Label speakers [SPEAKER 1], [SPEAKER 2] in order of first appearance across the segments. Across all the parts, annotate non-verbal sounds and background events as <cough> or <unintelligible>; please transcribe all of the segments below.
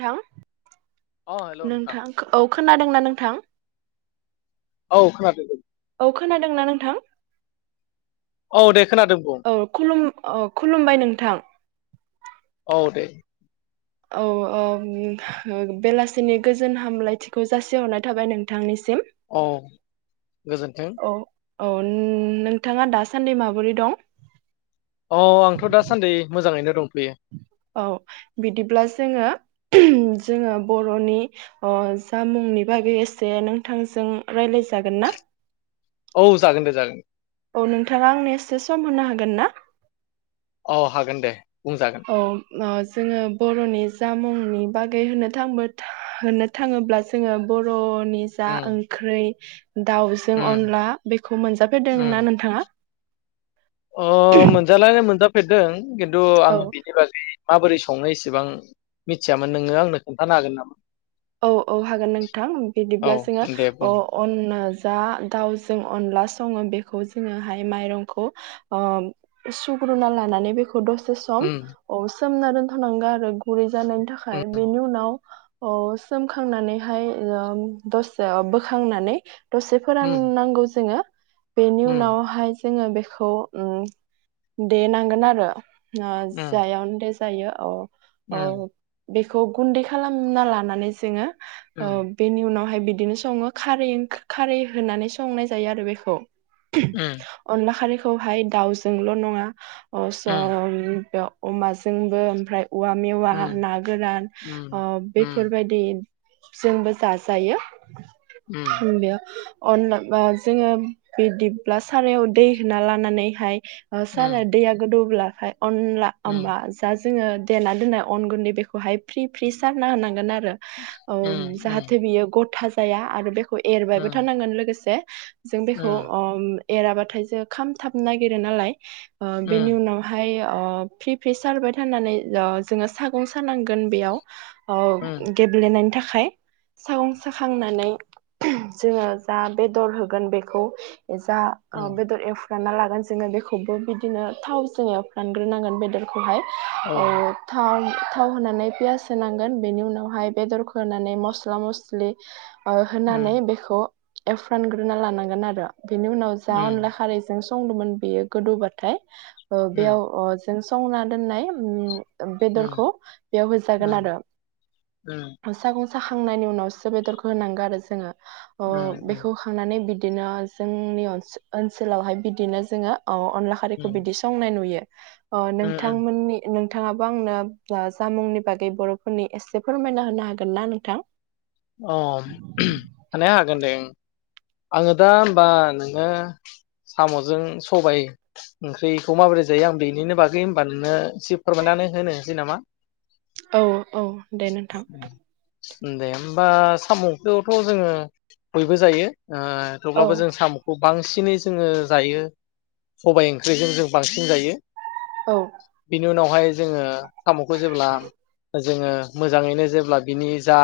[SPEAKER 1] थां
[SPEAKER 2] अ हेल'
[SPEAKER 1] नोंथां औ खोनादोंना नोंथां?
[SPEAKER 2] औ खोनादों।
[SPEAKER 1] खोनादों ना नोंथां?
[SPEAKER 2] औ दे खोनादों बुं।
[SPEAKER 1] अ खुलुमबाय नोंथां।
[SPEAKER 2] औ दे।
[SPEAKER 1] औ ओम बेलासिनि गोजोन हामलायथिखौ जासिहरनाय थाबाय नोंथांनि
[SPEAKER 2] औ गोजोन्थों।
[SPEAKER 1] औ औ नोंथाङा दासान्दि माबोरै दं?
[SPEAKER 2] अ आंथ' दासान्दि मोजाङैनो दंथयो।
[SPEAKER 1] औ बिदिब्ला जोङो जोङो बर'नि ओ जामुंनि बागै एसे नोंथांजों रायलाय जागोन ना?
[SPEAKER 2] औ जागोन दे जागोन।
[SPEAKER 1] औ नोंथाङा आंनो एसे सम होनो हागोन ना?
[SPEAKER 2] औ हागोन दे। बुंजागोन।
[SPEAKER 1] औ ओ जोङो बर'नि जामुंनि बागै होनो थां होनो थाङोब्ला जोङो बर' नि जा
[SPEAKER 2] उम
[SPEAKER 1] ओंख्रै दाउजों
[SPEAKER 2] उम
[SPEAKER 1] अनला बेखौ मोनजाफेरदों ना
[SPEAKER 2] उम
[SPEAKER 1] नोंथाङा?
[SPEAKER 2] अ मोनजानाया मोनजा फेरदों खिन्थु आं
[SPEAKER 1] औ
[SPEAKER 2] बिनि बागै माबोरै संनो इसेबां मिथियामोन नोङो आंनो खोन्थानो हागोन नामा?
[SPEAKER 1] औ औ हागोन नोंथां
[SPEAKER 2] औ
[SPEAKER 1] बिदिब्ला जोङो
[SPEAKER 2] दे बुं
[SPEAKER 1] अ-अना जा दाउजों अनला सं सङो बेखौ जोङोहाय माइरंखौ ओ सुग्रोना लानानै बेखौ दसे सम
[SPEAKER 2] उम
[SPEAKER 1] अ सोमना दोनथ'नांगौ आरो गुरै जानायनि
[SPEAKER 2] उम
[SPEAKER 1] थाखाय बेनि उनाव अ सोमखांनानैहाय दसे बोखांनानै दसे फोराननांगौ जोङो बेनि
[SPEAKER 2] ओम
[SPEAKER 1] उनावहाय जोङो बेखौ ओम देनांगोन आरो आ जाया दे जायो औ औ
[SPEAKER 2] उम
[SPEAKER 1] बे खौ गुन्दै खालामना लानानै जोङो अ
[SPEAKER 2] उम
[SPEAKER 1] बेनि उनाव फाय बिदिनो सङो खारै-खारै होनानै संनाय जायो आरो बेखौ।
[SPEAKER 2] उम
[SPEAKER 1] अनला खारै खौहाय दाउजोंल नङा
[SPEAKER 2] उम
[SPEAKER 1] <unintelligible> अमाजोंबो ओमफ्राय औवा मेवा
[SPEAKER 2] उम
[SPEAKER 1] ना गोरान ओ बेफोरबायदि‌ जोंबो जाजायो।
[SPEAKER 2] उम
[SPEAKER 1] बेयाव अनला बा जोङो बिदिब्ला सारायाव दै होना लानानैहाय ओ
[SPEAKER 2] उम
[SPEAKER 1] सारा दैया गोदौब्ला फाय अनला अमा जा जोङो देना दोननाय अन गुन्दै बेखौहाय फ्रि फ्रि सारना होनांगोन आरो औ
[SPEAKER 2] उम उम
[SPEAKER 1] जाहाथे बियो गथा जा जाया आरो बे खौ एरबायबो
[SPEAKER 2] उम
[SPEAKER 1] थानांगोन लोगोसे जों बेखौ
[SPEAKER 2] उम
[SPEAKER 1] अ एराबाथाय जो खाम थाबनो नागिरो नालाय ओ बेनि
[SPEAKER 2] उम
[SPEAKER 1] उनावहाय ओ फ्रि फ्रि सारबाय थानानै ओ जोङो सागं सानांगोन बेयाव औ
[SPEAKER 2] उम
[SPEAKER 1] गोेनायनि थाखाय सागं साखांनानै जोङो जा बेदर होगोन बेखौ जा ओ
[SPEAKER 2] उम
[SPEAKER 1] बेदर एवफ रानना लागोन जोङो बेखौबो बिदिनो थाव जोङो एवफ्रामग्रोनांगोन बेदरखौहाय औ थाव थाव होनानै पियास होनांगोन बेनि उनाव बेहाय बेदरखौ होनानै मस्ला मस्लि ओ होनानै
[SPEAKER 2] उम
[SPEAKER 1] बेखौ एवफ्रामग्रोना लानांगोन आरो बेनि उनाव जा
[SPEAKER 2] उम
[SPEAKER 1] अनला खारैजों संदोंमोन बेयो गोदौबाथाय ओ
[SPEAKER 2] उम
[SPEAKER 1] बेयाव अ जों संना दोननाय उम
[SPEAKER 2] उम
[SPEAKER 1] बेदरखौ बेयाव
[SPEAKER 2] उम
[SPEAKER 1] होजागोन आरो <unintelligible> साखांनायनि उनावसो बेदरखौ होनांगौ आरो जोङो अ
[SPEAKER 2] उम
[SPEAKER 1] बेखौ खांनानै बिद दिनो जोंनि ओनस ओनसोलावहाय बिदिनो जोङो औ अनला खारिखौ बिदि संनाय नुयो अ
[SPEAKER 2] उम उम
[SPEAKER 1] नोंथांमोननि नों नोंथाङाबो आंनो जामुंनि बागै बर'फोरनि एसे फोरमायना होनो हागोन ना नोंथां
[SPEAKER 2] अ माने हा गोन दे ओं आङो दा होमबा नोङो साम'जों सबाय ओंख्रिखौ माबोरै जायो आं बेनिनो बागै हबा नोंनो एसे फोरमायनानै होनोसै नामा
[SPEAKER 1] औ औ दे नोंथां
[SPEAKER 2] दे होमबा साम'खौथ' जोङो बयबो जायो ओ
[SPEAKER 1] औ
[SPEAKER 2] थेवब्लाबो जों साम'खौ बांसिनै जोङो जायो सबायाइ ओंख्रिजों जों बांसिन जायो
[SPEAKER 1] औ
[SPEAKER 2] बेनि उनावहाय जोङो साम'खौ जेब्ला जोङो मोजाङैनो जेब्ला बिनि जा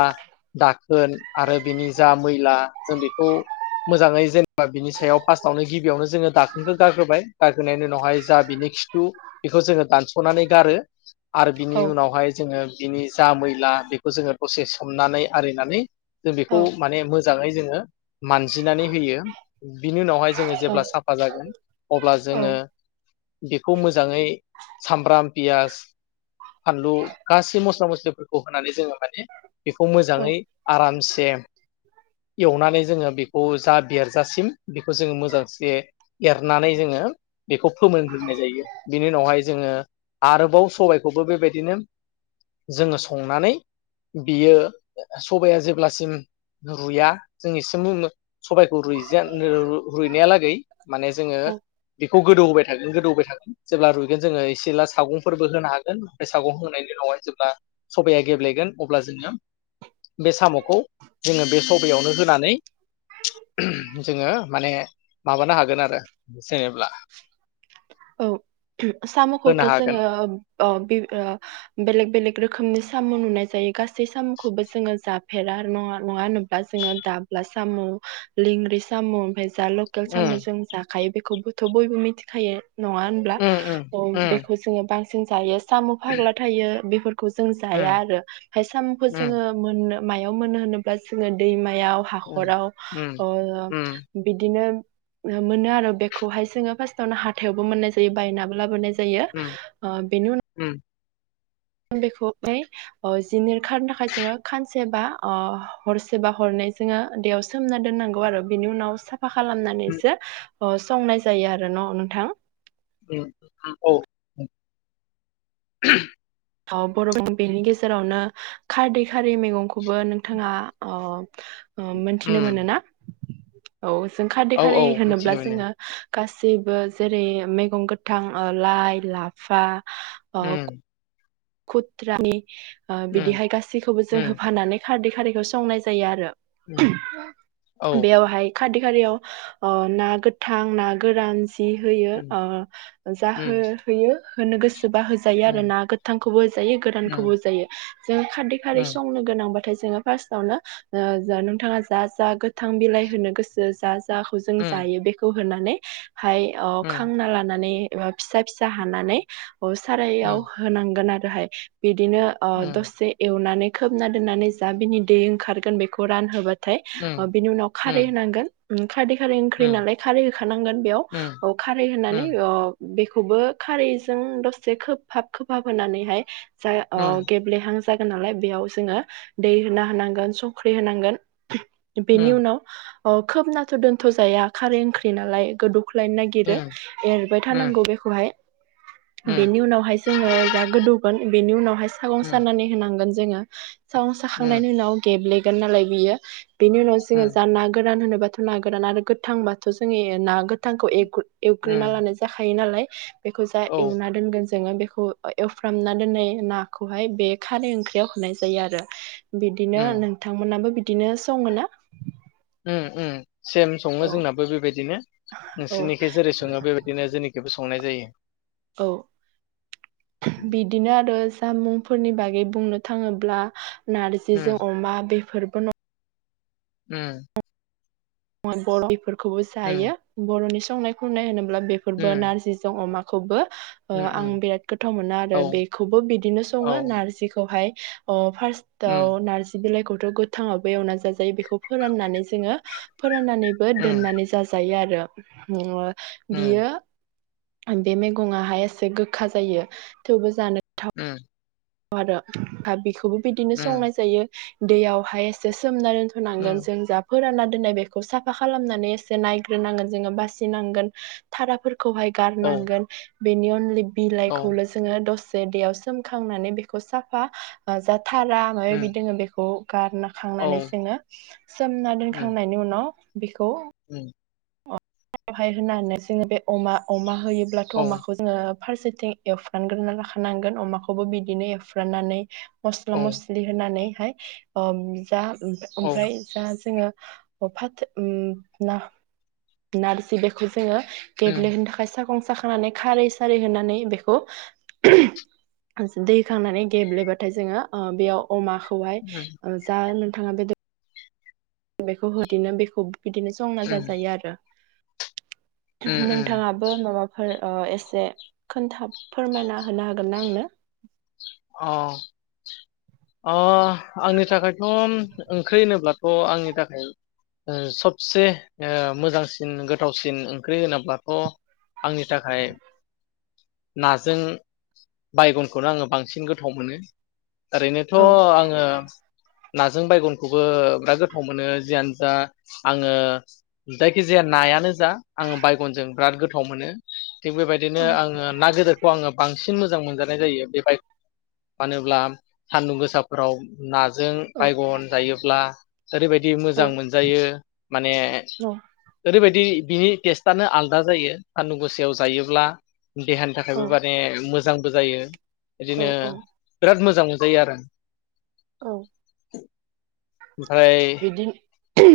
[SPEAKER 2] दाखोन आरो बिनि जा मैला जों बेखौ मोजाङै जेनेबा बिनि सायाव फार्स्टआवनो गिबियावनो जोङो दाखोनखौ गारग्रोबाय गारग्रोनायनि उनावहाय जा बिनि खिथु बेखौ जोङो दानस'नानै गारो आरो बिनि
[SPEAKER 1] औ
[SPEAKER 2] उनावहाय जोङो बिनि जा मैला बेखौ जोङो दसे सोमनानै आरिनानै जों
[SPEAKER 1] औ
[SPEAKER 2] बेखौ माने मोज मोजाङै जोङो मानजिनानै होयो बिनि उनावहाय जोङो
[SPEAKER 1] औ
[SPEAKER 2] जेब्ला साफा जागोन अब्ला जोङो बेखौ मोजाङै सामब्राम पियास <inaudible> फानलु गासै मस्ला मस्लि खौ होनानै जोङो माने बेखौ
[SPEAKER 1] औ
[SPEAKER 2] मोजाङै आरामसे एवनानै जोङो बेखौ जा बेरजासिम बेखौ जोङो मोजांसे एरनानै जोङो बेखौ फोमोनग्रोनाय जायो बिनि उनावहाय जोङो आरोबाव सबायखौबो बेबायदिनो जोङो संनानै बियो सबाया जेब्लासिम रुया जों एसे सबायखौ रुइजानो रु-रुइनाया लागै माने जोङो
[SPEAKER 1] औ
[SPEAKER 2] बे खौ गोदौ होबाय थागोन गोदौ होबाय थागोन जेब्ला रुइगोन जोङो जेला सागंफोरबो होनो हागोन ओमफ्राय सागं होनायनि उनावहाय जेब्ला सबाया गेब्लेगोन अब्ला जोङो। बे साम'खौ जोङो बे सबायावनो होनानै जोङो माने माबानो हागोन आरो जेनेब्ला
[SPEAKER 1] औ साम'खौथ'
[SPEAKER 2] होनो हागोन
[SPEAKER 1] जोङो ओ ओ बेलेग बेलेग रोखोमनि साम' नुनाय जायो गासै साम'खौबो जोङो जाफेरा नङा नङा-होनोब्ला जोङो दाब्ला साम' लेंग्रि साम' <unintelligible>
[SPEAKER 2] उम
[SPEAKER 1] साम' जों जा खायो बेखौबोथ' बयबो मिथिखायो। नङा होनब्ला
[SPEAKER 2] उम उम
[SPEAKER 1] ओ बेखौ जोङो बा सिन जायो साम' फाग्ला थायो बेफोर खौ जों जाया
[SPEAKER 2] उम
[SPEAKER 1] आरो फाय साम'खौ
[SPEAKER 2] उम
[SPEAKER 1] जोङो मोननो मायाव मोनो होनोब्ला जोङो दैमा याव
[SPEAKER 2] उम
[SPEAKER 1] हाखराव
[SPEAKER 2] उम
[SPEAKER 1] ओ
[SPEAKER 2] उम
[SPEAKER 1] बिदिनो मोनो आरो बेखौहाय जोङो फार्स्टावनो हा हाथायावबो मोननाय जायो बायनाबो लाबोनाय जा जायो
[SPEAKER 2] उम
[SPEAKER 1] ओ बेनि उनाव
[SPEAKER 2] उम
[SPEAKER 1] बेखौ ओ जिनिर खारनो थाखाय जोङो खानसे बा ओ हरसेबा हरनै जोङो दैयाव सोमना दोननांगौ आरो बेनि उनाव सा फा
[SPEAKER 2] उम
[SPEAKER 1] खालामनानैसो अ संनाय जायो आरो न' नोंथां
[SPEAKER 2] उम औ
[SPEAKER 1] थ बर' बेनि गेजेरावनो खारदै खारै मैगंखौबो नोंथाङा अ। ओ मोनथिनो
[SPEAKER 2] उम
[SPEAKER 1] मोनोना? औ। जों खारदै
[SPEAKER 2] औ औ
[SPEAKER 1] खारै होनोब्ला
[SPEAKER 2] मिथिनो मोनो
[SPEAKER 1] जोङो गासैबो जेरै मैगं गोथां ओ लाइ लाफा
[SPEAKER 2] उम।
[SPEAKER 1] खुदद्रानि ओ
[SPEAKER 2] उम
[SPEAKER 1] बिदिहाय गासैखौबो जों
[SPEAKER 2] उम
[SPEAKER 1] होफानानै। खारदै खारैखौ संनाय जायो आरो।
[SPEAKER 2] उम औ
[SPEAKER 1] बेवहाय खारदै खारियाव ओ ना गोथां ना गोरान जि होयो
[SPEAKER 2] उम
[SPEAKER 1] जाहो
[SPEAKER 2] उम
[SPEAKER 1] होयो होनो गोसो बा होजायो आरो
[SPEAKER 2] उम
[SPEAKER 1] ना गो थांखौबो जायो
[SPEAKER 2] उम
[SPEAKER 1] गोरानखौबो जायो जोंङो खारदै खारै
[SPEAKER 2] उम
[SPEAKER 1] संनो गोनां थाय जों फासटावनो ओ नोंथाङा जा जा गोथां बिलाइ होनो गोसो जा जाखौ जों
[SPEAKER 2] उम
[SPEAKER 1] जायो बेखौ होनानै हाय
[SPEAKER 2] उम
[SPEAKER 1] खांना लानानै एबा फिसा फिसा हानानै ओ
[SPEAKER 2] उम
[SPEAKER 1] सारायाव होनांगोन आरोहाय बि दिनो ओ दसे एवनानै खोबना दोननानै जा बिनि दै ओंखारगोन बेखौ रान होबा नाथाय
[SPEAKER 2] उम
[SPEAKER 1] ओ बिनि उनाव
[SPEAKER 2] उम
[SPEAKER 1] खारै होनांगोन। उम खारदै खारै
[SPEAKER 2] उम
[SPEAKER 1] ओंख्रि नालाय खारै होखानांगोन
[SPEAKER 2] उम
[SPEAKER 1] बेयाव खारै होनानै ओ बेखौबो खारैजों दसे खोबहाब खोफाबहोनानैहाय ओमफ्राय ओ गेबलेहां जागोन नालाय बेयाव जोंङो दै होना होनांगोन संख्रि होनांगोन। बेनि उनाव अ खोबनाथ' दोनथ' जाया खारै ओंख्रि नालाय गोदौ ख्लायनो नागिरो एरबाय थानांगौ बेखौहाय। बेनि उनावहाय जोंङो जा गोदौगोन बेनि उनावहाय सागं सानानै होनां गोन जोंङो। सागं साखांनायनि उनाव गेब्ले गोननालाय बियो बिनि उनाव जोंङो जाना गोरान होनो <unintelligible> गोरान आरो गोथांबाथ' जों ना गोथांखौ एव एवग्रोना लानाय जाखायो नालाय। <inaudible> बेखौ जा
[SPEAKER 2] औ
[SPEAKER 1] एवना दोनगोन जोंङो बे खौ एवफ्रामना दोनाय नाखौहाय बे खारै ओंख्रियाव होनाय जायो आरो। बिदिनो
[SPEAKER 2] उम
[SPEAKER 1] नोंथांमोनाबो बि दिनो सङोना?
[SPEAKER 2] उम उम। सेम सङो जोंनाबो बेबायदिनो
[SPEAKER 1] औ
[SPEAKER 2] नोंसिनिखै जेरै सङो बेबादिनो जेनिखैबो सं संनाय जायो।
[SPEAKER 1] औ बिदिनो आरो दा मुंफोरनि बागै बुंनो थाङोब्ला
[SPEAKER 2] उम
[SPEAKER 1] नार्जिजों अमा बे फोरबो न'
[SPEAKER 2] उम।
[SPEAKER 1] <unintelligible> खौबो
[SPEAKER 2] उम
[SPEAKER 1] जायो बर'नि संनाय खुरनाय होनो ब्ला बेफोरबो
[SPEAKER 2] उम
[SPEAKER 1] नार्जिजों अमा खौबो ओ
[SPEAKER 2] उम
[SPEAKER 1] आं
[SPEAKER 2] उम
[SPEAKER 1] बिराद गोथाव मोनो आरो
[SPEAKER 2] औ
[SPEAKER 1] बेखौबो बिदिनो
[SPEAKER 2] औ
[SPEAKER 1] सङो नार्जिखौहाय <unintelligible>
[SPEAKER 2] उम
[SPEAKER 1] फार्स्टआव नार्जि बिलाइखौ <unintelligible> गोथाङावबो एवना जाजायो बेखौ फोराननानै जोङो। फोराननानैबो
[SPEAKER 2] उम
[SPEAKER 1] दोननानै जाजायो आ रो <unintelligible>
[SPEAKER 2] उम
[SPEAKER 1] बियो बे मैगङाहाय एसे गोखा जायो थेवबो जानो
[SPEAKER 2] उम।
[SPEAKER 1] आरो दा बेखोबो बिदिनो
[SPEAKER 2] उम
[SPEAKER 1] संनाय जायो। दैयावहाय एसे सोमनानै
[SPEAKER 2] उम
[SPEAKER 1] दोनथ'नांगोन जों जा फोरानना दोननाय बेखौ साफा खालामनानै एसे नायग्रोनांगोन जोङो बासिनांगोन थाराफोर खौहाय
[SPEAKER 2] औ
[SPEAKER 1] गारनांगोन। बेनि अनलि
[SPEAKER 2] औ
[SPEAKER 1] बिलाइखौल' जोङो दस बे दैयाव सोमखांनानै बेखौ साफा जा थारा माबा
[SPEAKER 2] उम
[SPEAKER 1] माबि दोङो बेखौ गारना
[SPEAKER 2] औ
[SPEAKER 1] खांनानै जोङो सोमना
[SPEAKER 2] उम
[SPEAKER 1] दोनखांनायनि उनाव बेखौ
[SPEAKER 2] उम।
[SPEAKER 1] हाय होननानै जोङो बे अमा अमा होयोब्लाथ'
[SPEAKER 2] औ
[SPEAKER 1] अमाखौ जोङो फारसेथिं एवफ्रानग्रोना लाखानांगोन अमाखौबो बिदिनो एवफ्राननानै मस्ला
[SPEAKER 2] औ
[SPEAKER 1] मस्लि होनानै ओम जा।
[SPEAKER 2] औ
[SPEAKER 1] ओमफ्राय जा जोङो बफाद उम ना नारसि बेु जोङो
[SPEAKER 2] उम
[SPEAKER 1] गेब्लेहनो थाखाय सं साखांनानै खारै सारै होनानै बेखौ दैखांनानै गेब्लेबाथाय जोङो बेयाव अमाखौहाय
[SPEAKER 2] उम
[SPEAKER 1] जा थाङा बेद बेखौ होदिनो बेखौ बिदिनो संना
[SPEAKER 2] उम
[SPEAKER 1] जाजायो आरो
[SPEAKER 2] उम उम
[SPEAKER 1] नोंथाङाबो माबाफोर ओ एसे खोन्था फोरमायना होनो हागोन ना आंनो?
[SPEAKER 2] अह अह आंनि थाखायथ' ओंख्रि होनोब्ला थ' आंनि थाखाय सबसे मोजांसिन गो गोथावसिन ओंख्रि होनोब्लाथ' आंनि थाखाय नाजों बायगनखौनो आङो <unintelligible> बांसिन गोथाव मोनो ओरैनोथ'
[SPEAKER 1] औ
[SPEAKER 2] आङो नाजों बायगनखौबो बिराद गोथाव मोनो जियानो जा आङो जायखिजाया नायानो जा आङो बायगनजों बिराद गोथाव मोनो थिग बेबायदिनो
[SPEAKER 1] औ
[SPEAKER 2] आङो ना गदिरखौ आङो बांसिन ऐ मोजां मोनजानाय जायो बे बायगनखौ मानोब्ला सान्दुं गोसाफोराव ना जों
[SPEAKER 1] औ
[SPEAKER 2] बायगन जायोब्ला ओरैबायदि मोजां मोनजायो माने
[SPEAKER 1] औ
[SPEAKER 2] ओरैबायदि बिनि टेस्टआनो आलदा जायो सानदुं गोुसायाव जायोब्ला देहानि
[SPEAKER 1] औ
[SPEAKER 2] थाखायबो माने मोजां। मोजांबो जायो। दिनो
[SPEAKER 1] औ
[SPEAKER 2] बिराद मोजां। मोजां जायो आरो-
[SPEAKER 1] औ।
[SPEAKER 2] <inaudible> ओमफ्राय
[SPEAKER 1] बिदि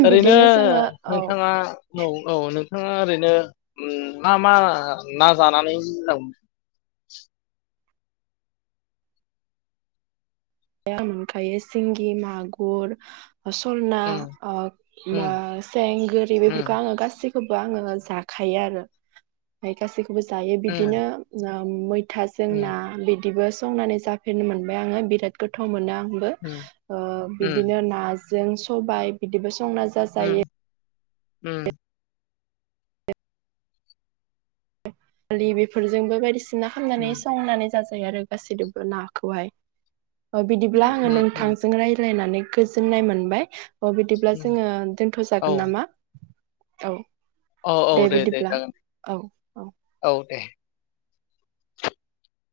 [SPEAKER 2] ओरैनो
[SPEAKER 1] बिदिनो जोङो औ
[SPEAKER 2] नोंथाङा औ औ नोंथाङा ओरैनो मा मा ना जानानै मोजां मोनो।
[SPEAKER 1] खुसिया ओमफायो सिंगि मागुर सलना बा
[SPEAKER 2] उम
[SPEAKER 1] ओ सेंगोरि बेफोरखौ
[SPEAKER 2] उम
[SPEAKER 1] आङो गासि खौबो आङो जाखायो आरो गासैखौ खौबो जायो
[SPEAKER 2] उम
[SPEAKER 1] बिदिनो <unintelligible> मैथाजों
[SPEAKER 2] उम
[SPEAKER 1] ना बिदिबो संनानै जाफेरनो मोनबाय आङो बिराद गोथाव मोनो
[SPEAKER 2] उम उम
[SPEAKER 1] बिदिनो ना जों सबाय बिदिबो संना
[SPEAKER 2] उम
[SPEAKER 1] जाजायो।
[SPEAKER 2] उम।
[SPEAKER 1] दालि बेफोरजोंबो बायदिसिना ना खालामनानै
[SPEAKER 2] उम
[SPEAKER 1] संनानै जाजायो आरो गासैनोबो नाखौहाय बिदिब्ला आङो
[SPEAKER 2] उम उम
[SPEAKER 1] नोंथांजों रायज्लायनानै गोजोननाय मोनबाय। अ बिदिब्ला
[SPEAKER 2] उम
[SPEAKER 1] जोङो
[SPEAKER 2] औ
[SPEAKER 1] दोनथ'जागोन नामा? औ।
[SPEAKER 2] औ औ दे दे जागोन औ दे।